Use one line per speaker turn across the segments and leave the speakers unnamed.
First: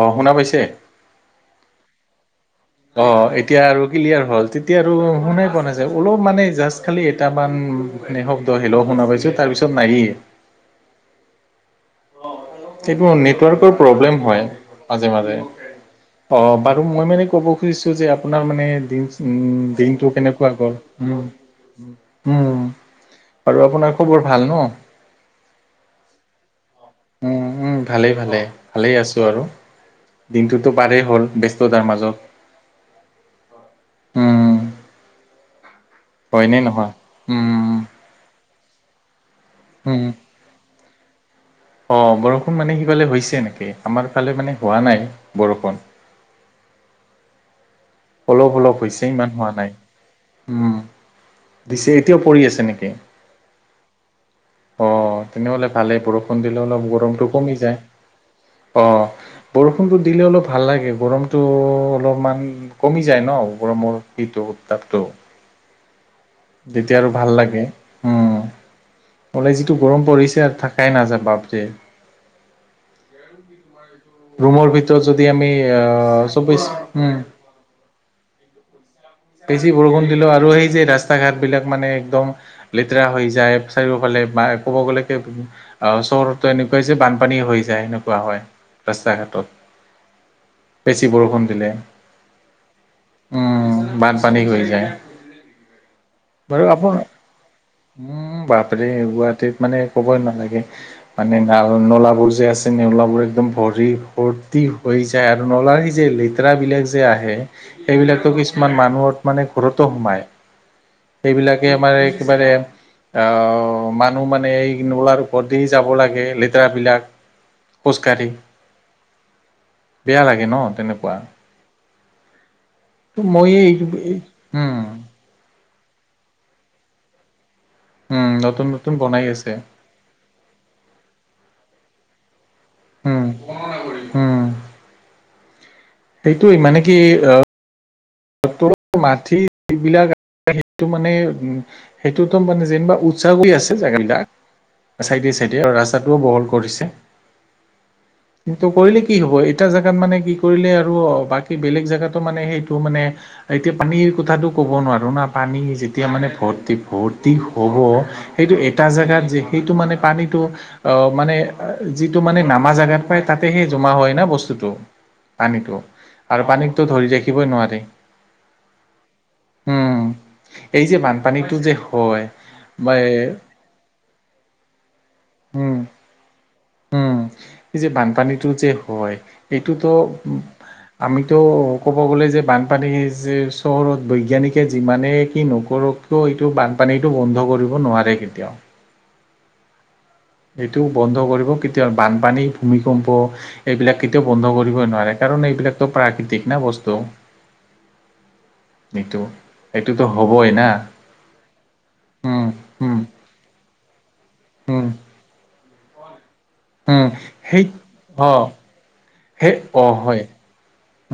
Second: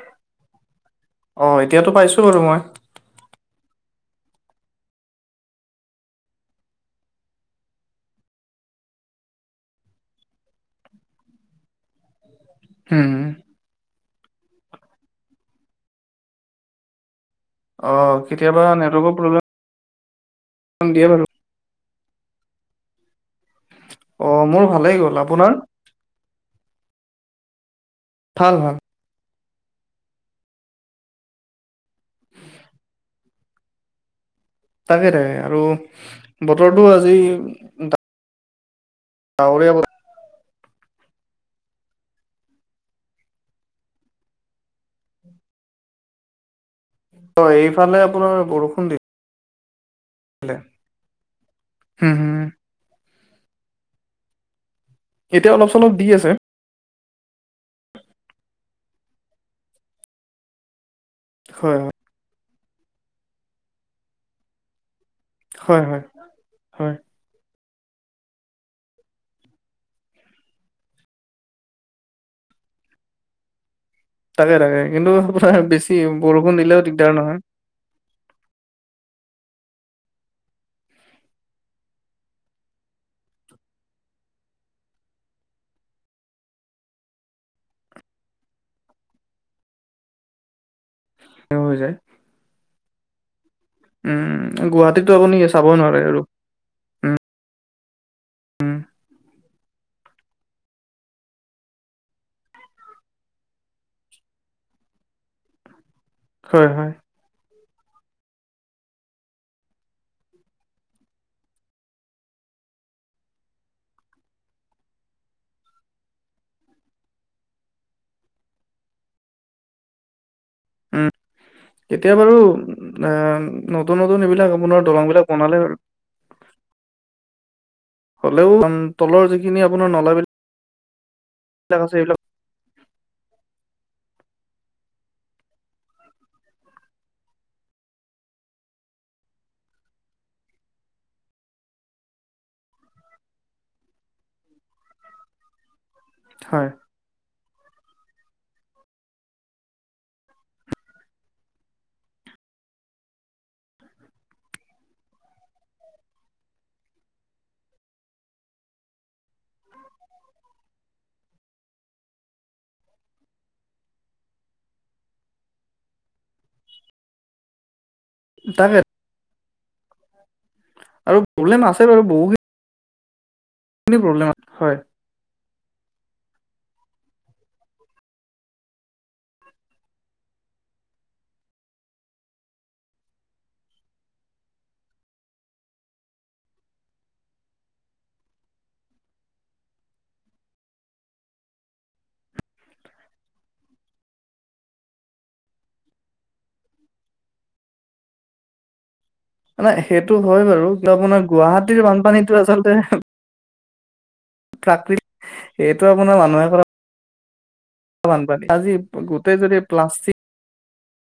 অহ শুনা পাইছে
অ এতিয়াতো পাইছো বাৰু মই
অ এতিয়া আৰু ক্লিয়াৰ হল তেতিয়া আৰু শুনাই পোৱা নাই যে অলপ মানে জাষ্ট খালি এটামান উম এনে শব্দ হেল্ল শুনা পাইছো তাৰপিছত নাইয়ে এইটো
উম।
নেটৱৰ্কৰ প্ৰব্লেম হয় মাজে মাজে অ বাৰু মই মানে ক'ব
অ
খুজিছো যে আপোনাৰ
কেতিয়াবা
মানে
নেটৱৰ্কৰ
দিনছ
প্ৰব্লেম
উ দিনটো কেনেকুৱা গ'ল?
দিয়ে
উম।
বাৰু
উম আৰু আপোনাৰ খবৰ
অ
ভাল ন
মোৰ ভালেই গ'ল আপোনাৰ
উম উম ভালেই ভালেই
ভাল ভাল
ভালেই আছো আৰু দিনটোতো পাৰেই হ'ল ব্যস্ততাৰ মাজত উম
তাকে তাকে আৰু
হয়নে
বতৰটো
নহয়
আজি
উম
ডাৱৰীয়া কৰে
উম অ বৰষুণ মানে সি কলে হৈছে এনেকে আমাৰ ফালে মানে হোৱা নাই বৰষুণ।
অ এইফালে আপোনাৰ
অলপ অলপ
বৰষুণ
হৈছে
দি
ইমান হোৱা নাই উম দিছে।
হুম
এতিয়াও
হুম
পৰি আছে নেকি? অ
এতিয়া অলপ
তেনেহলে
চলপ
ভালেই
দি আছে
বৰষুণ দিলে অলপ গৰম টো কমি যায় অ বৰষুণতো দিলে অলপ ভাল লাগে গৰমতো
হয় হয়
অলপমান কমি যায় ন গৰমৰ সেইটো উত্তাপটো
হয় হয় হয়
তেতিয়া আৰু ভাল লাগে উম বোলে যিটো গৰম পৰিছে আৰু থাকাই নাযায় বাপৰে। [unintelligible]
তাকে
ৰুমৰ
তাকে
ভিতৰত
কিন্তু
যদি আমি
আপোনাৰ বেছি বৰষুণ
চব্বিশ
দিলেও দিগদাৰ
উম
নহয়
বেছি বৰষুণ দিলো আৰু সেই যে ৰাস্তা ঘাট বিলাক মানে একদম লেতেৰা হৈ যায় চাৰিওফালে ক'ব গ'লে কি অ চহৰতো এনেকোৱা যে বানপানী হৈ যায় সেনেকোৱা হয় ৰাস্তা ঘাটত বেছি বৰষুণ দিলে।
হৈ যায়
উম বানপানী
উম
হৈ যায়
গুৱাহাটীতো আপুনি চাব নোৱাৰে আৰু
বাৰ আকৌ
উম
উম বাপৰে গুৱাহাটীত মানে ক'বই নালাগে মানে নাল নলাবোৰ যে আছে নলাবোৰ একদম ভৰি ভৰ্তি। হৈ যায় আৰু নলাৰ সি যে লেতেৰা
হয়
বিলাক
হয়
যে আহে সেইবিলাকো কিছ- কিছুমান মানুহত মানে ঘৰতো সোমায় সেইবিলাকে আমাৰ একেবাৰে আহ মানুহ মানে এই নলাৰ ওপৰতে দি যাব লাগে লেতেৰা বিলাক খোজকাঢ়ি বেয়া লাগে ন
উম
তেনেকোৱা
এতিয়া বাৰু অ নতুন নতুন এইবিলাক
উম
আপোনাৰ দলং বিলাক বনালে
উম নতুন
হ'লেও
নতুন বনাই
তলৰ
আছে
যিখিনি আপোনাৰ নলাবিলাক আচ্ছা এইবিলাক
উম হম সেইটোৱে মানে কি অ মাথি এইবিলাক সেইটো মানে উ সেইটোতো মানে যেনিবা উচা কৰি আছে জেগা বিলাক চাইডে চাইডে ৰাস্তাটোও বহল
হয়
কৰিছে। কিন্তু কৰিলে কি হব এটা জেগাত মানে কি কৰিলে আৰু বাকী বেলেগ জেগাতো মানে সেইটো মানে এতিয়া পানীৰ কথাটো ক'ব নোৱাৰোঁ না পানী যেতিয়া মানে ভৰ্তি ভৰ্তি হ'ব সেই এটা জেগাত যে সেইটো মানে পানীতো অ মানে যিটো মানে নামা জেগাত পায় তাতে। সেই জমা হয় না বস্তুটো পানীতো আৰু পানীকতো ধৰি ৰাখিবই নোৱাৰি
তাকে
উম এই যে
আৰু
বানপানীটো
প্ৰব্লেম
যে
আছে বাৰু
হয়
বহুখিনি
মই
প্ৰব্লেম হয়
উম উম এই যে বানপানীটো যে হয় এইটোতো উ আমিতো ক'ব গ'লে যে বানপানী যে চহৰত বৈজ্ঞানিকে যিমানে কি নকৰো দুখটো এইটো বানপানীটো বন্ধ কৰিব নোৱাৰে কেতিয়াও। এইটো বন্ধ কৰিব কেতিয়াও, বানপানী, ভূমিকম্প এইবিলাক কেতিয়াও বন্ধ কৰিব নোৱাৰে। কাৰণ কাৰণ, এইবিলাকতো প্ৰাকৃতিক ন বস্তু এইটো।
মানে,
এইটোতো
সেইটো হয়
হ'বই না
বাৰু। কিন্তু আপোনাৰ গুৱাহাটীৰ বানপানীতো
উম,
আচলতে
উম, উম,
প্ৰাকৃতিক, এইটো আপোনাৰ মানুহে কৰা
উম, সেই
বানপানী।
অ'
আজি গোটেই
সেই
যদি
অ'
প্লাষ্টিক
হয়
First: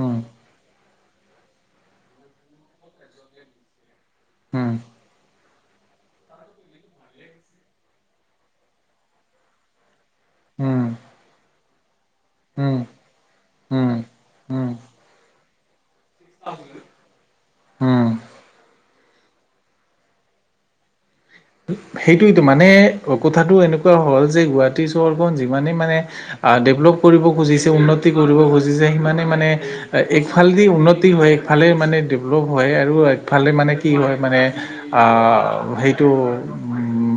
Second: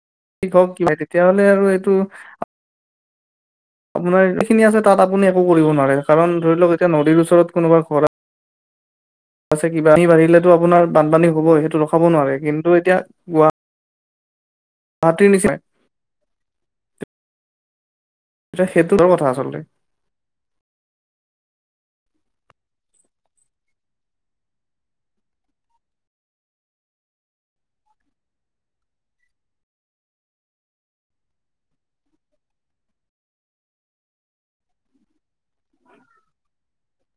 উম,
প্লাষ্টিক হওক কিবা, তেতিয়া হ'লে আৰু এইটো আপোনাৰ এইখিনি
উম,
আছে, তাত আপুনি একো কৰিব নোৱাৰে। কাৰণ ধৰি লওক এতিয়া নদীৰ ওচৰত কোনোবা ঘৰ আছে কিবা দিলেটো
উম,
আপোনাৰ বানপানী হ'বই, সেইটো ৰখাব নোৱাৰে। কিন্তু
উম,
এতিয়া গুৱা
উম,
গুৱাহাটীৰ নিচিনাই
হুম।
সেইটো ভাল কথা আচলতে।
সেইটোৱেতো, মানে কথাটো এনেকুৱা হ'ল যে, গুৱাহাটী চহৰখন যিমানে মানে আ ডেভলপ কৰিব খুজিছে, উন্নতি কৰিব খুজিছে, সিমানে মানে একফালদি উন্নতি হয়, একফাল সেইটোৱে মানে ডেভলপ হয় আৰু একফালে মানে কি হয় মানে, আ, আ, সেই টো উম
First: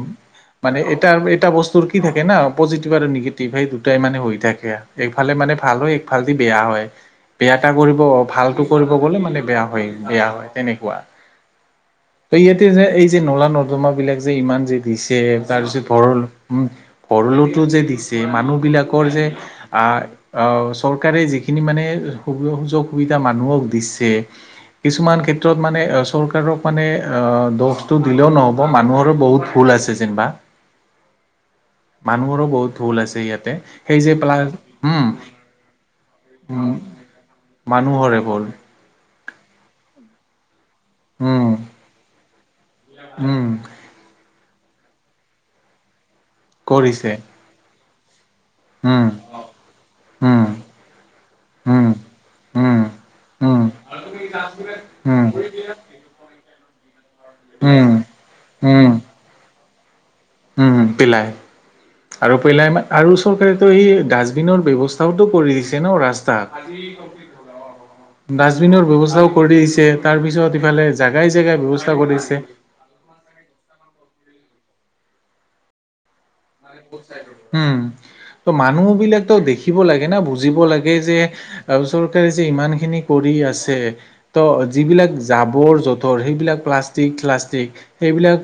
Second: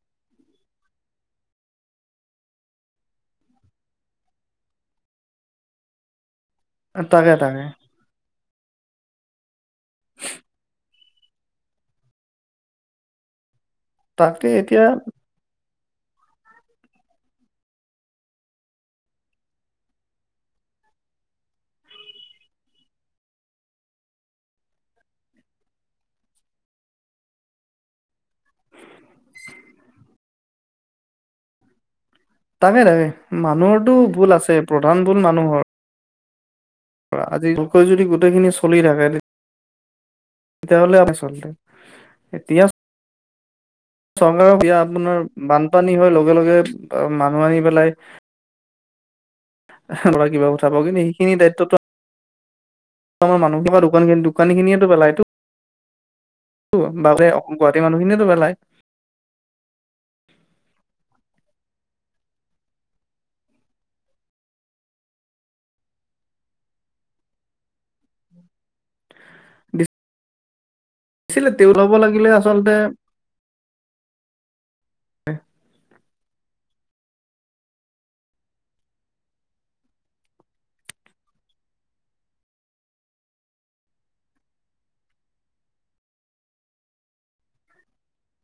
মানে এটাৰ, এটা বস্তুৰ কি থাকে না পজিটিভ আৰু নিগেটিভ, সেই দুটাই মানে হৈ থাকে আৰু এইফালে মানে ভালো একফাল বেয়া হয়,
তাকে
বেয়া
তাকে
এটা কৰিব, ভালটো কৰিব গ'লে মানে বেয়া হয়, বেয়া হয়। তেনেকুৱা। ত ইয়াতে যে, এই যে নলা নৰ্দমা বিলাক যে
তাকে
ইমান যে
এতিয়া
দিছে। তাৰপিছত পৰণ [unintelligible] উম, ভৰলুটো যে দিছে, মানুহ বিলাকৰ যে আহ চৰকাৰে যি সেইখিনি মানে সুযোগ, সুবিধা মানুহক দিছে কিছুমান ক্ষেত্ৰত মানে চৰকাৰক মানে, আহ দুখটো দিলেও নহ ব, মানুহৰো বহুত ভুল আছে যেনিবা। মানুহৰো
তাকে
বহুত ভুল
তাকে
আছে ইয়াতে।
মানুহৰটো
সেই যে
ভুল
প্লা,
আছে প্ৰধান
উম উম
আজিলৈকে যদি
মানুহৰে ভুল
গোটেইখিনি চলি থাকে তে তেতিয়া হ'লে আচলতে,
উম
এতিয়া
উম।
ৰ বিয়া আপোনাৰ বানপানী হয়, লগে-লগে
কৰিছে
মানুহ আনি পেলাই
উম
ল'ৰা কিবা
উম
কথা কওঁ যে, কিন্তু সেইখিনি দায়িত্বটো
উম, উম,
আমাৰ
উম,
মানুহটো
উম।
টো বালে, গুৱাহাটী
উম,
মানুহখিনিয়েটো পেলায়।
উম, উম, পেলায়। আৰু পেলাই আৰু চৰকাৰেতো এই ডাষ্টবিনৰ ব্যৱস্থাওটো কৰি দিছে ন ৰাস্তাত। ডাষ্টবিনৰ ব্যৱস্থাও কৰি দিছে, তাৰ পিছত ইফালে জাগাই
আছিলে,
জেগাই
তেওঁ ল'ব
ব্যৱস্থা
লাগিলে,
কৰিছে।
আচলতে হ [unintelligible]
উম, ত মানুহ বিলাকতো দেখিব লাগে ন, বুজিব লাগে যে আৰু চৰকাৰে যে ইমান খিনি কৰি আছে, ত যিবিলাক জাবৰ-জোথৰ সেইবিলাক প্লাষ্টিক-প্লাষ্টিক, সেইবিলাক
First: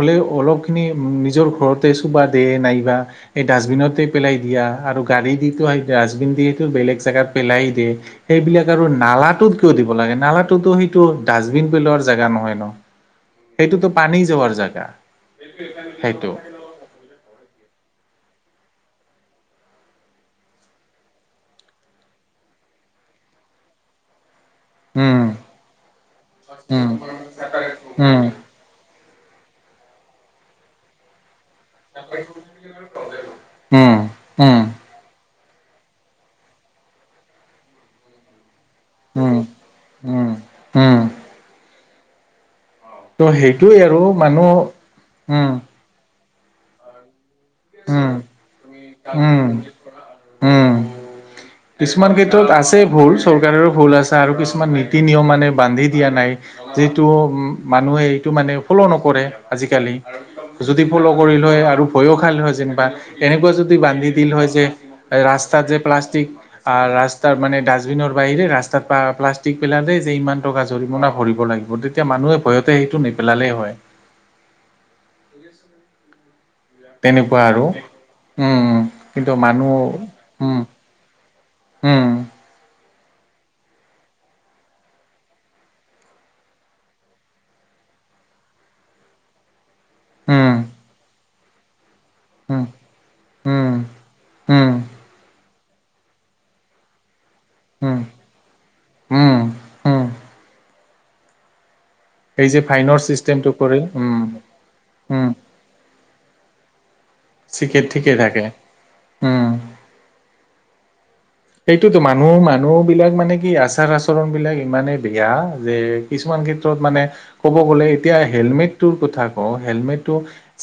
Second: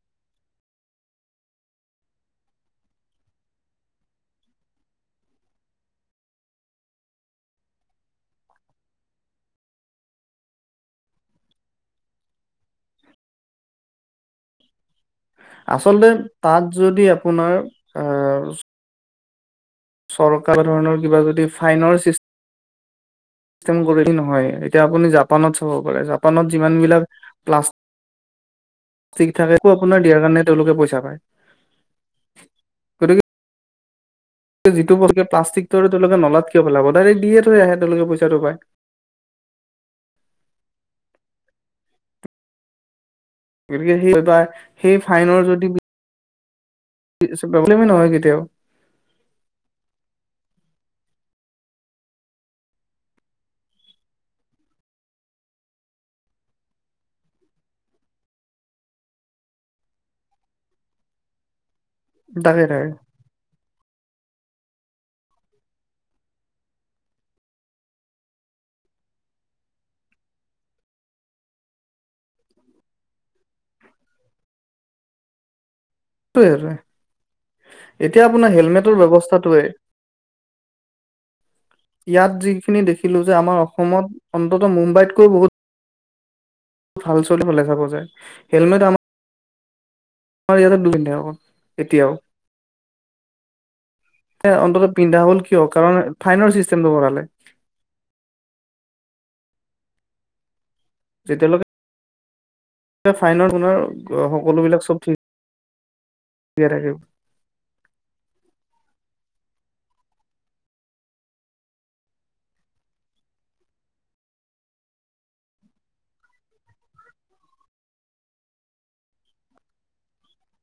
হ'লে অলপখিনি নিজৰ ঘৰতে চোঁ বা দে নাইবা, এই ডাষ্টবিনতে পেলাই দিয়া আৰু গাড়ী দি পেলাই ডাষ্টবিন দিয়েটো বেলেগ জেগাত পেলাই দিয়ে, সেইবিলাক আৰু নালাটোত কিয় দিব লাগে, নালাটো তো সেইটো ডাষ্টবিন পেলোৱাৰ জেগা নহয় নহয় ন, সেইটোতো পানী যোৱাৰ জেগা।
আচলতে,
সেইটো
তাত যদি আপোনাৰ আহ চৰকাৰ ধৰণৰ কিবা যদি, ফাইনৰ ছিষ্টেম কৰিলে নহয়, এতিয়া আপুনি
উম,
জাপানত চাব পাৰে, জাপানত যিমান
উম,
বিলাক প্লাছ,
উম।
ঠিক থাকে, ত আপোনাৰ দিয়াৰ কাৰণে, তেওঁলোকে পইচা পায়। গতিকে
হুম
যিটো প্লাষ্টিকটো তোকে নলাত কিয় পলাব ডাইৰে দিয়ে থ আহে তেওঁলোকে পইচাটো পায়
উম উম হুম ত' সেইটোৱে
গতিকে
আৰু
সেই বা সেই
মানুহ উম
প্ৰব্লেমেই নহয়
উম,
কেতিয়াও
উম উম। কিছুমান ক্ষেত্ৰত আছে ভুল চৰকাৰৰো ভুল আছে আৰু কিছুমান নীতি নিয়ম মানে বান্ধি দিয়া নাই, যিটো উ মানুহে এইটো মানে ফ'ল' নকৰে আজিকালি যদি ফ'লৌ' কৰি লৈ আৰু ভয়ো খাই নহয়
তাকে
যেনিবা
তাকে
এনেকোৱা যদি বান্ধি দিল হয় যে ৰাস্তাত যে প্লাষ্টিক আৰু ৰাস্তাৰ মানে ডাষ্টবিনৰ বাহিৰে ৰাস্তাত প্লাষ্টিক পেলাল যে ইমান টকা জৰিমনা ভৰিব ল তেতিয়া মানুহে ভয়তে সেইটো নেপেলালে হয়
সেইটোৱে আৰু
তেনেকোৱা আৰু
এতিয়া আপোনাৰ হেলমেটৰ
কিন্তু
ব্যৱস্থাটোৱে
মানুহ উম
ইয়াত যিখিনি দেখিলো যে আমাৰ অসমত অন্তত মুম্বাইতকৈ বহুত ভাল চলিব লাগে বজাই হেলমেট আমাৰ আমাৰ
উম
ইয়াতো দু পিন্ধে আ এতিয়াও
উম উম উম
অন্তত পিন্ধা হল কিয় কাৰণ ফাইন চিষ্টেমটো কৰালে
উম উম উম
যে
এই যে ফাইনৰ
তেওঁলোকে
চিষ্টেমটো
ফাইনৰ গুণৰ
কৰিল উম,
সকলোবিলাক চব ঠিক দে তাকেই
চিকে ঠিকেই থাকে উম সেইটো তোমাৰ মোৰ মানুহ বিলাক মানে কি আচাৰ আচৰণ বিলাক ইমানেই বেয়া যে কিছুমান মানে ক'ব গলে এতিয়া হেলমেট টো কথা ক হেলমেটটো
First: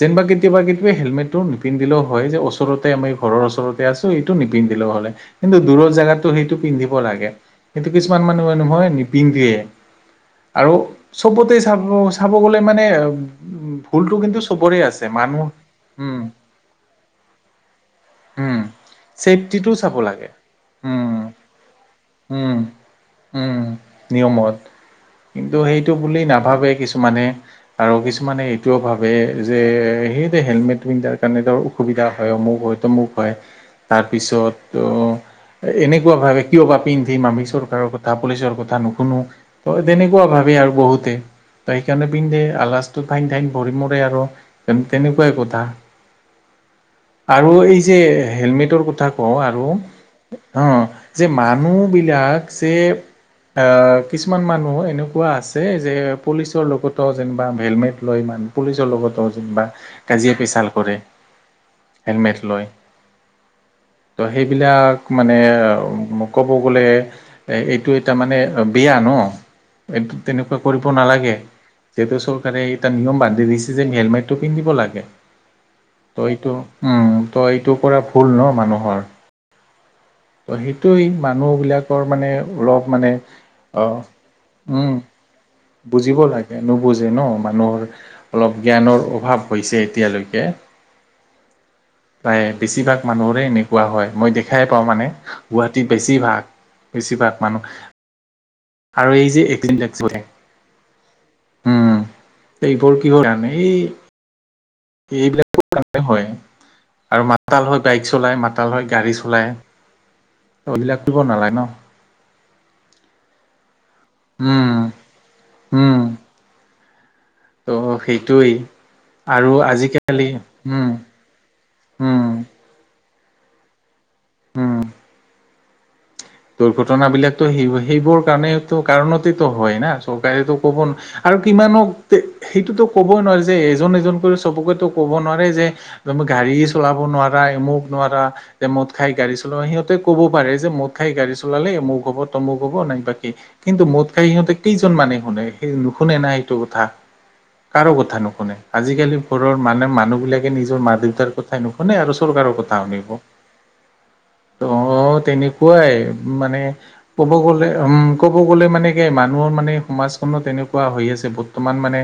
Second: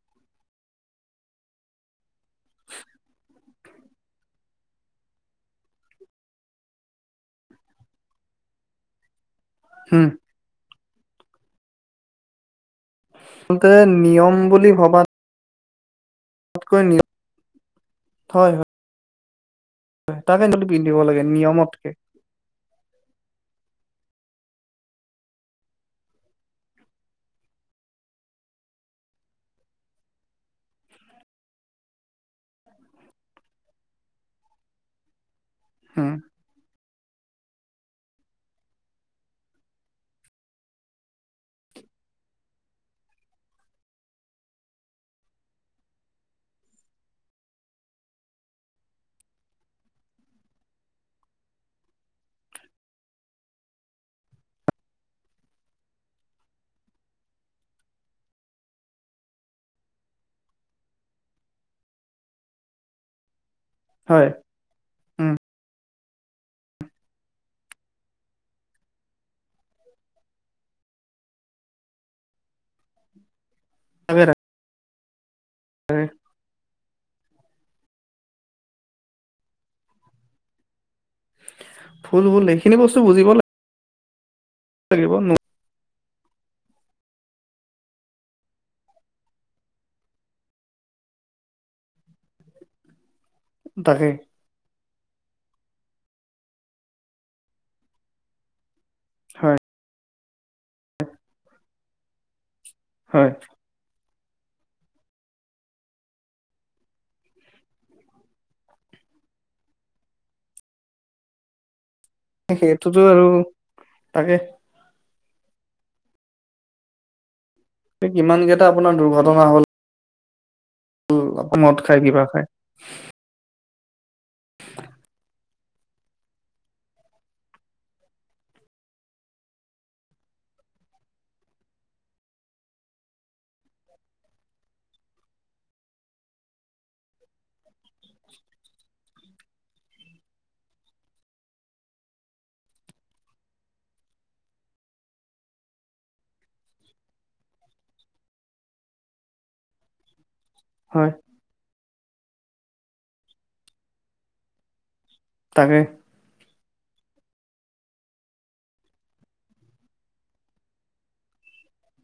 যেনিবা কেতিয়াবা হেলমেটটো নিপিন্ধিলেও হয় যে ওচৰতে আমি ঘৰৰ ওচৰতে আছো এইটো নিপিন্ধিলেও হলে কিন্তু দূৰ জাগাতটো সেইটো পিন্ধিব লাগে সেইটো কিছুমান মানুহে নহয় নিপিন্ধে
হম
আৰু চবতে চাব চাব গ'লে মানে
আচলতে
ভুলটো
নিয়ম
কিন্তু চবৰে আছে মানুহ উম
ততকৈ হয় হয়
ছেফটিটোও চাব লাগে
টো পিন্ধিব লাগে
উম
নিয়মতকে
উম উম নিয়মত কিন্তু সেইটো বুলি নাভাবে কিছুমানে আৰু কিছুমানে এইটোও ভাবে যে সেই হেলমেট পিন্ধাৰ কাৰণে ত অসুবিধা হয় অমুখ হয় তমুখ হয়। তাৰ পিছত অ
উম
এনেকোৱা ভাবে কিয় বা পিন্ধিম আমি চৰকাৰৰ কথা পুলিচৰ কথা নুশুনো ত তেনেকোৱা ভাবে আৰু বহুতে ত সেইকাৰণে পিন্ধে আলচটো ফাইন ফাইন ভৰি মৰে আৰু তেনেকোৱাই কথা। আৰু এই যে হেলমেটৰ কথা কওঁ আৰু হ যে মানুহ বিলাক যে। অ' কিছুমান মানুহ এনেকোৱা আছে যে পুলিচৰ লগতো যেনিবা হেলমেট লৈ মান। পুলিচৰ লগতো যে বা কাজিয়া পেচাল কৰে। হেলমেট লয়
হয়
ত' সেইবিলাক
উম
মানে। ক'ব গ'লে এ এইটো এটা মানে বেয়া ন। এইটো তেনেকোৱা কৰিব নালাগে যিহেতু চৰকাৰে এটা নিয়ম বান্ধি দিছে। যে
তাকে
হেলমেটটো পিন্ধিব লাগে।
তাকে
ত এইটো উম তই এইটো কৰা ভুল ন মানুহৰ। সেইটোৱেই মানুহ বিলাকৰ
ভুল
মানে
ভুল এইখিনি
অলপ
বস্তু
মানে
বুজিব
আহ।
লাগিব ন।
বুজিব লাগে নুবুজে ন মানুহৰ অলপ জ্ঞানৰ অভাৱ হৈছে এতিয়ালৈকে। প্ৰায় বেছিভাগ মানুহৰে এনেকুৱা
তাকে
হয় মই দেখাই পাওঁ‌ মানে। গুৱাহাটীত বেছিভাগ বেছিভাগ মানুহ। আৰু এই যে
হয়
এইকেদিন লাগ এইবোৰ কি হয় কাৰণে এই। এইবিলাকৰ কৰা হয়। আৰু মাতাল হৈ বাইক চলাই মাতাল হৈ গাড়ী চলাই। সেইবিলাক কৰিব নালাগে ন।
সেইটোতো আৰু তাকে।
হম। ত'
কিমান
সেইটোৱেই
কেইটা
আৰু আজিকালি। উম
অক মদ খায় কিবা
উম
খাই
হম। দুৰ্ঘটনা বিলাকো সেই সেইবোৰ কাৰণো কাৰণতেতো হয় না চৰকাৰেতো কব ন। আৰু কিমান সেইটোতো ক'বই নোৱাৰে যে এজন এজনকৈ চবকে ক'ব নোৱাৰে যে। গাড়ী চলাব নোৱাৰা মোক নোৱাৰা যে মোদ খাই গাড়ী চলাব সিহঁতে ক'ব পাৰে। যে মদ মো খাই গাড়ী চলালে মোক হব তমোক হ'ব নাইবা কিন্তু মদ খাই সিহঁতে কেইজন মানে শুনে সেই শুনে না এইটো কথা কাৰো কথা নুশুনে আজিকালি ঘৰৰ মানে মানুহ বিলাক। নিজৰ মা
হয়
দেউতাৰ কথাই। মানে আৰু চৰকাৰৰ কথা শুনিব ত তেনে।
তাকে
খোৱাই মানে ক'ব গ'লে উম ক'ব গ'লে মানে কি মানুহৰ মানে সমাজখনো তেনেকুৱা হৈ আছে বৰ্তমান। মানে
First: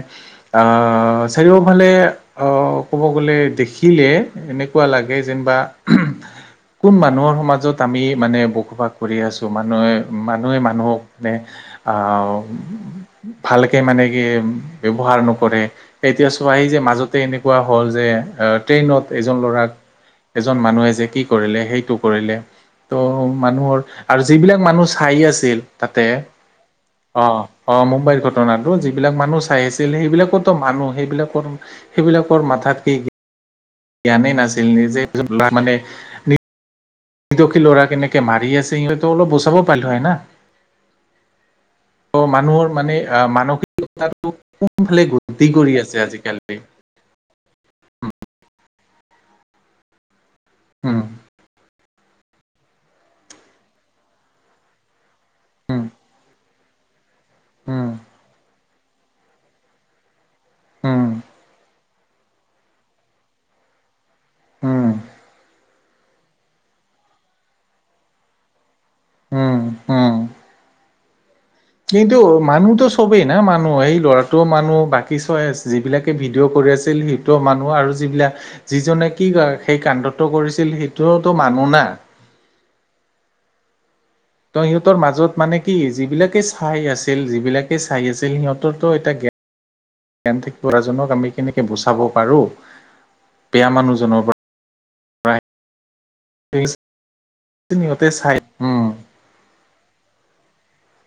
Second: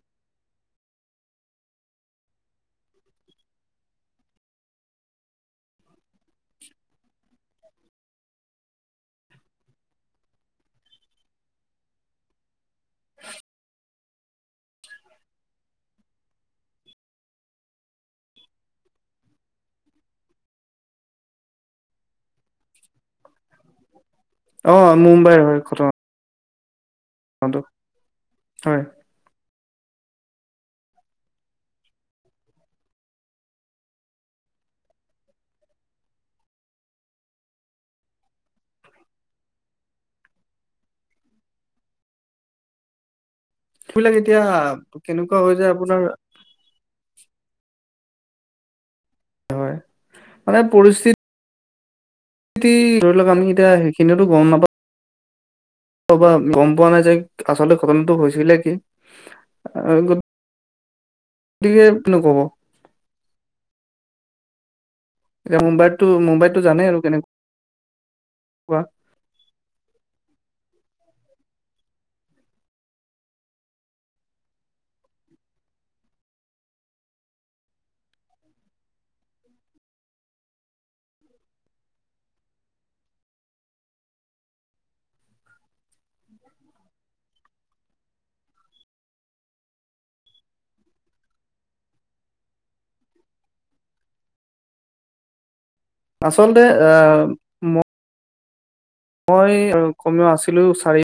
অ' চাৰিও ফালে অ' দেখিলে। লাগে যেনিবা কোন মানুহৰ সমাজত আমি মানে। বসবাস কৰি আছোঁ মানুহে মানুহে মানুহক মানে। ভালকে মানে। ব্যবহাৰ নকৰে। এতিয়া চোৱেই যে মাজতে এনেকুৱা হ'ল যে ট্ৰেইনত। এজন ল'ৰাক এজন মানুহে যে কি কৰিলে? সেইটো কৰিলে ত' মানুহৰ আৰু যিবিলাক
অ
মানুহ চাই
মুম্বাইৰ হয়
আছিল
ঘটনাটো
তাতে। অ' অ' মুম্বাইৰ ঘটনাতটো
হয়
যিবিলাক মানুহ চাই আছে। আছিল সেইবিলাকৰো মানুহ সেইবিলাকৰ সেইবিলাকৰ মাথাত কি। জ্ঞানেই নাছিল নিজে মানে। দখি ল'ৰা কেনেকে মাৰি আছে সিহতো অলপ বচাব পালিলোঁ হয় না। ত মানুহৰ মানে আহ মানৱ।
এইবিলাক
তটো
এতিয়া
কোনফালে
কেনেকুৱা
গতি
হৈ যায়
কৰি
আপোনাৰ
আছে আজিকালি।
হয় মানে
উম
পৰিস্থিতি। ধৰি লওঁ‌ক। আমি এতিয়া সেইখিনিওটো গম নাপাওঁ।
উম
অবা গম পোৱা নাই যে আচলতে
উম
ঘটনাটো হৈছিলে কি? অ' গম
উম
গতিকে নক'ব।
উম
এতিয়া মুম্বাইতটো মুম্বাইতটো জানেই আৰু কেনেকা
উম উম কিন্তু মানুহতো চবেই না মানুহ সেই ল'ৰাটোও মানুহ বাকী চাই যিবিলাকে ভিডিঅ' কৰি। আছিল সেইটো মানুহ আৰু যিবিলাক। যিজনে কি সেই কাণ্ডটো কৰিছিল সেইটো মানুহ। শুনা। ত সিহঁতৰ মাজত মানে কি যিবিলাকে চাই আছিল যিবিলাকে চাই আছিল সিহঁতৰ তো এটা হয় [inaudible] জ্ঞান থাকিব কৰাজনক আমি কেনেকে বচাব পাৰোঁ। বেয়া মানুহজনৰ পৰা
আচলতে অহ
সিহঁতে চাই উম
মই কমেও আছিলো চাৰি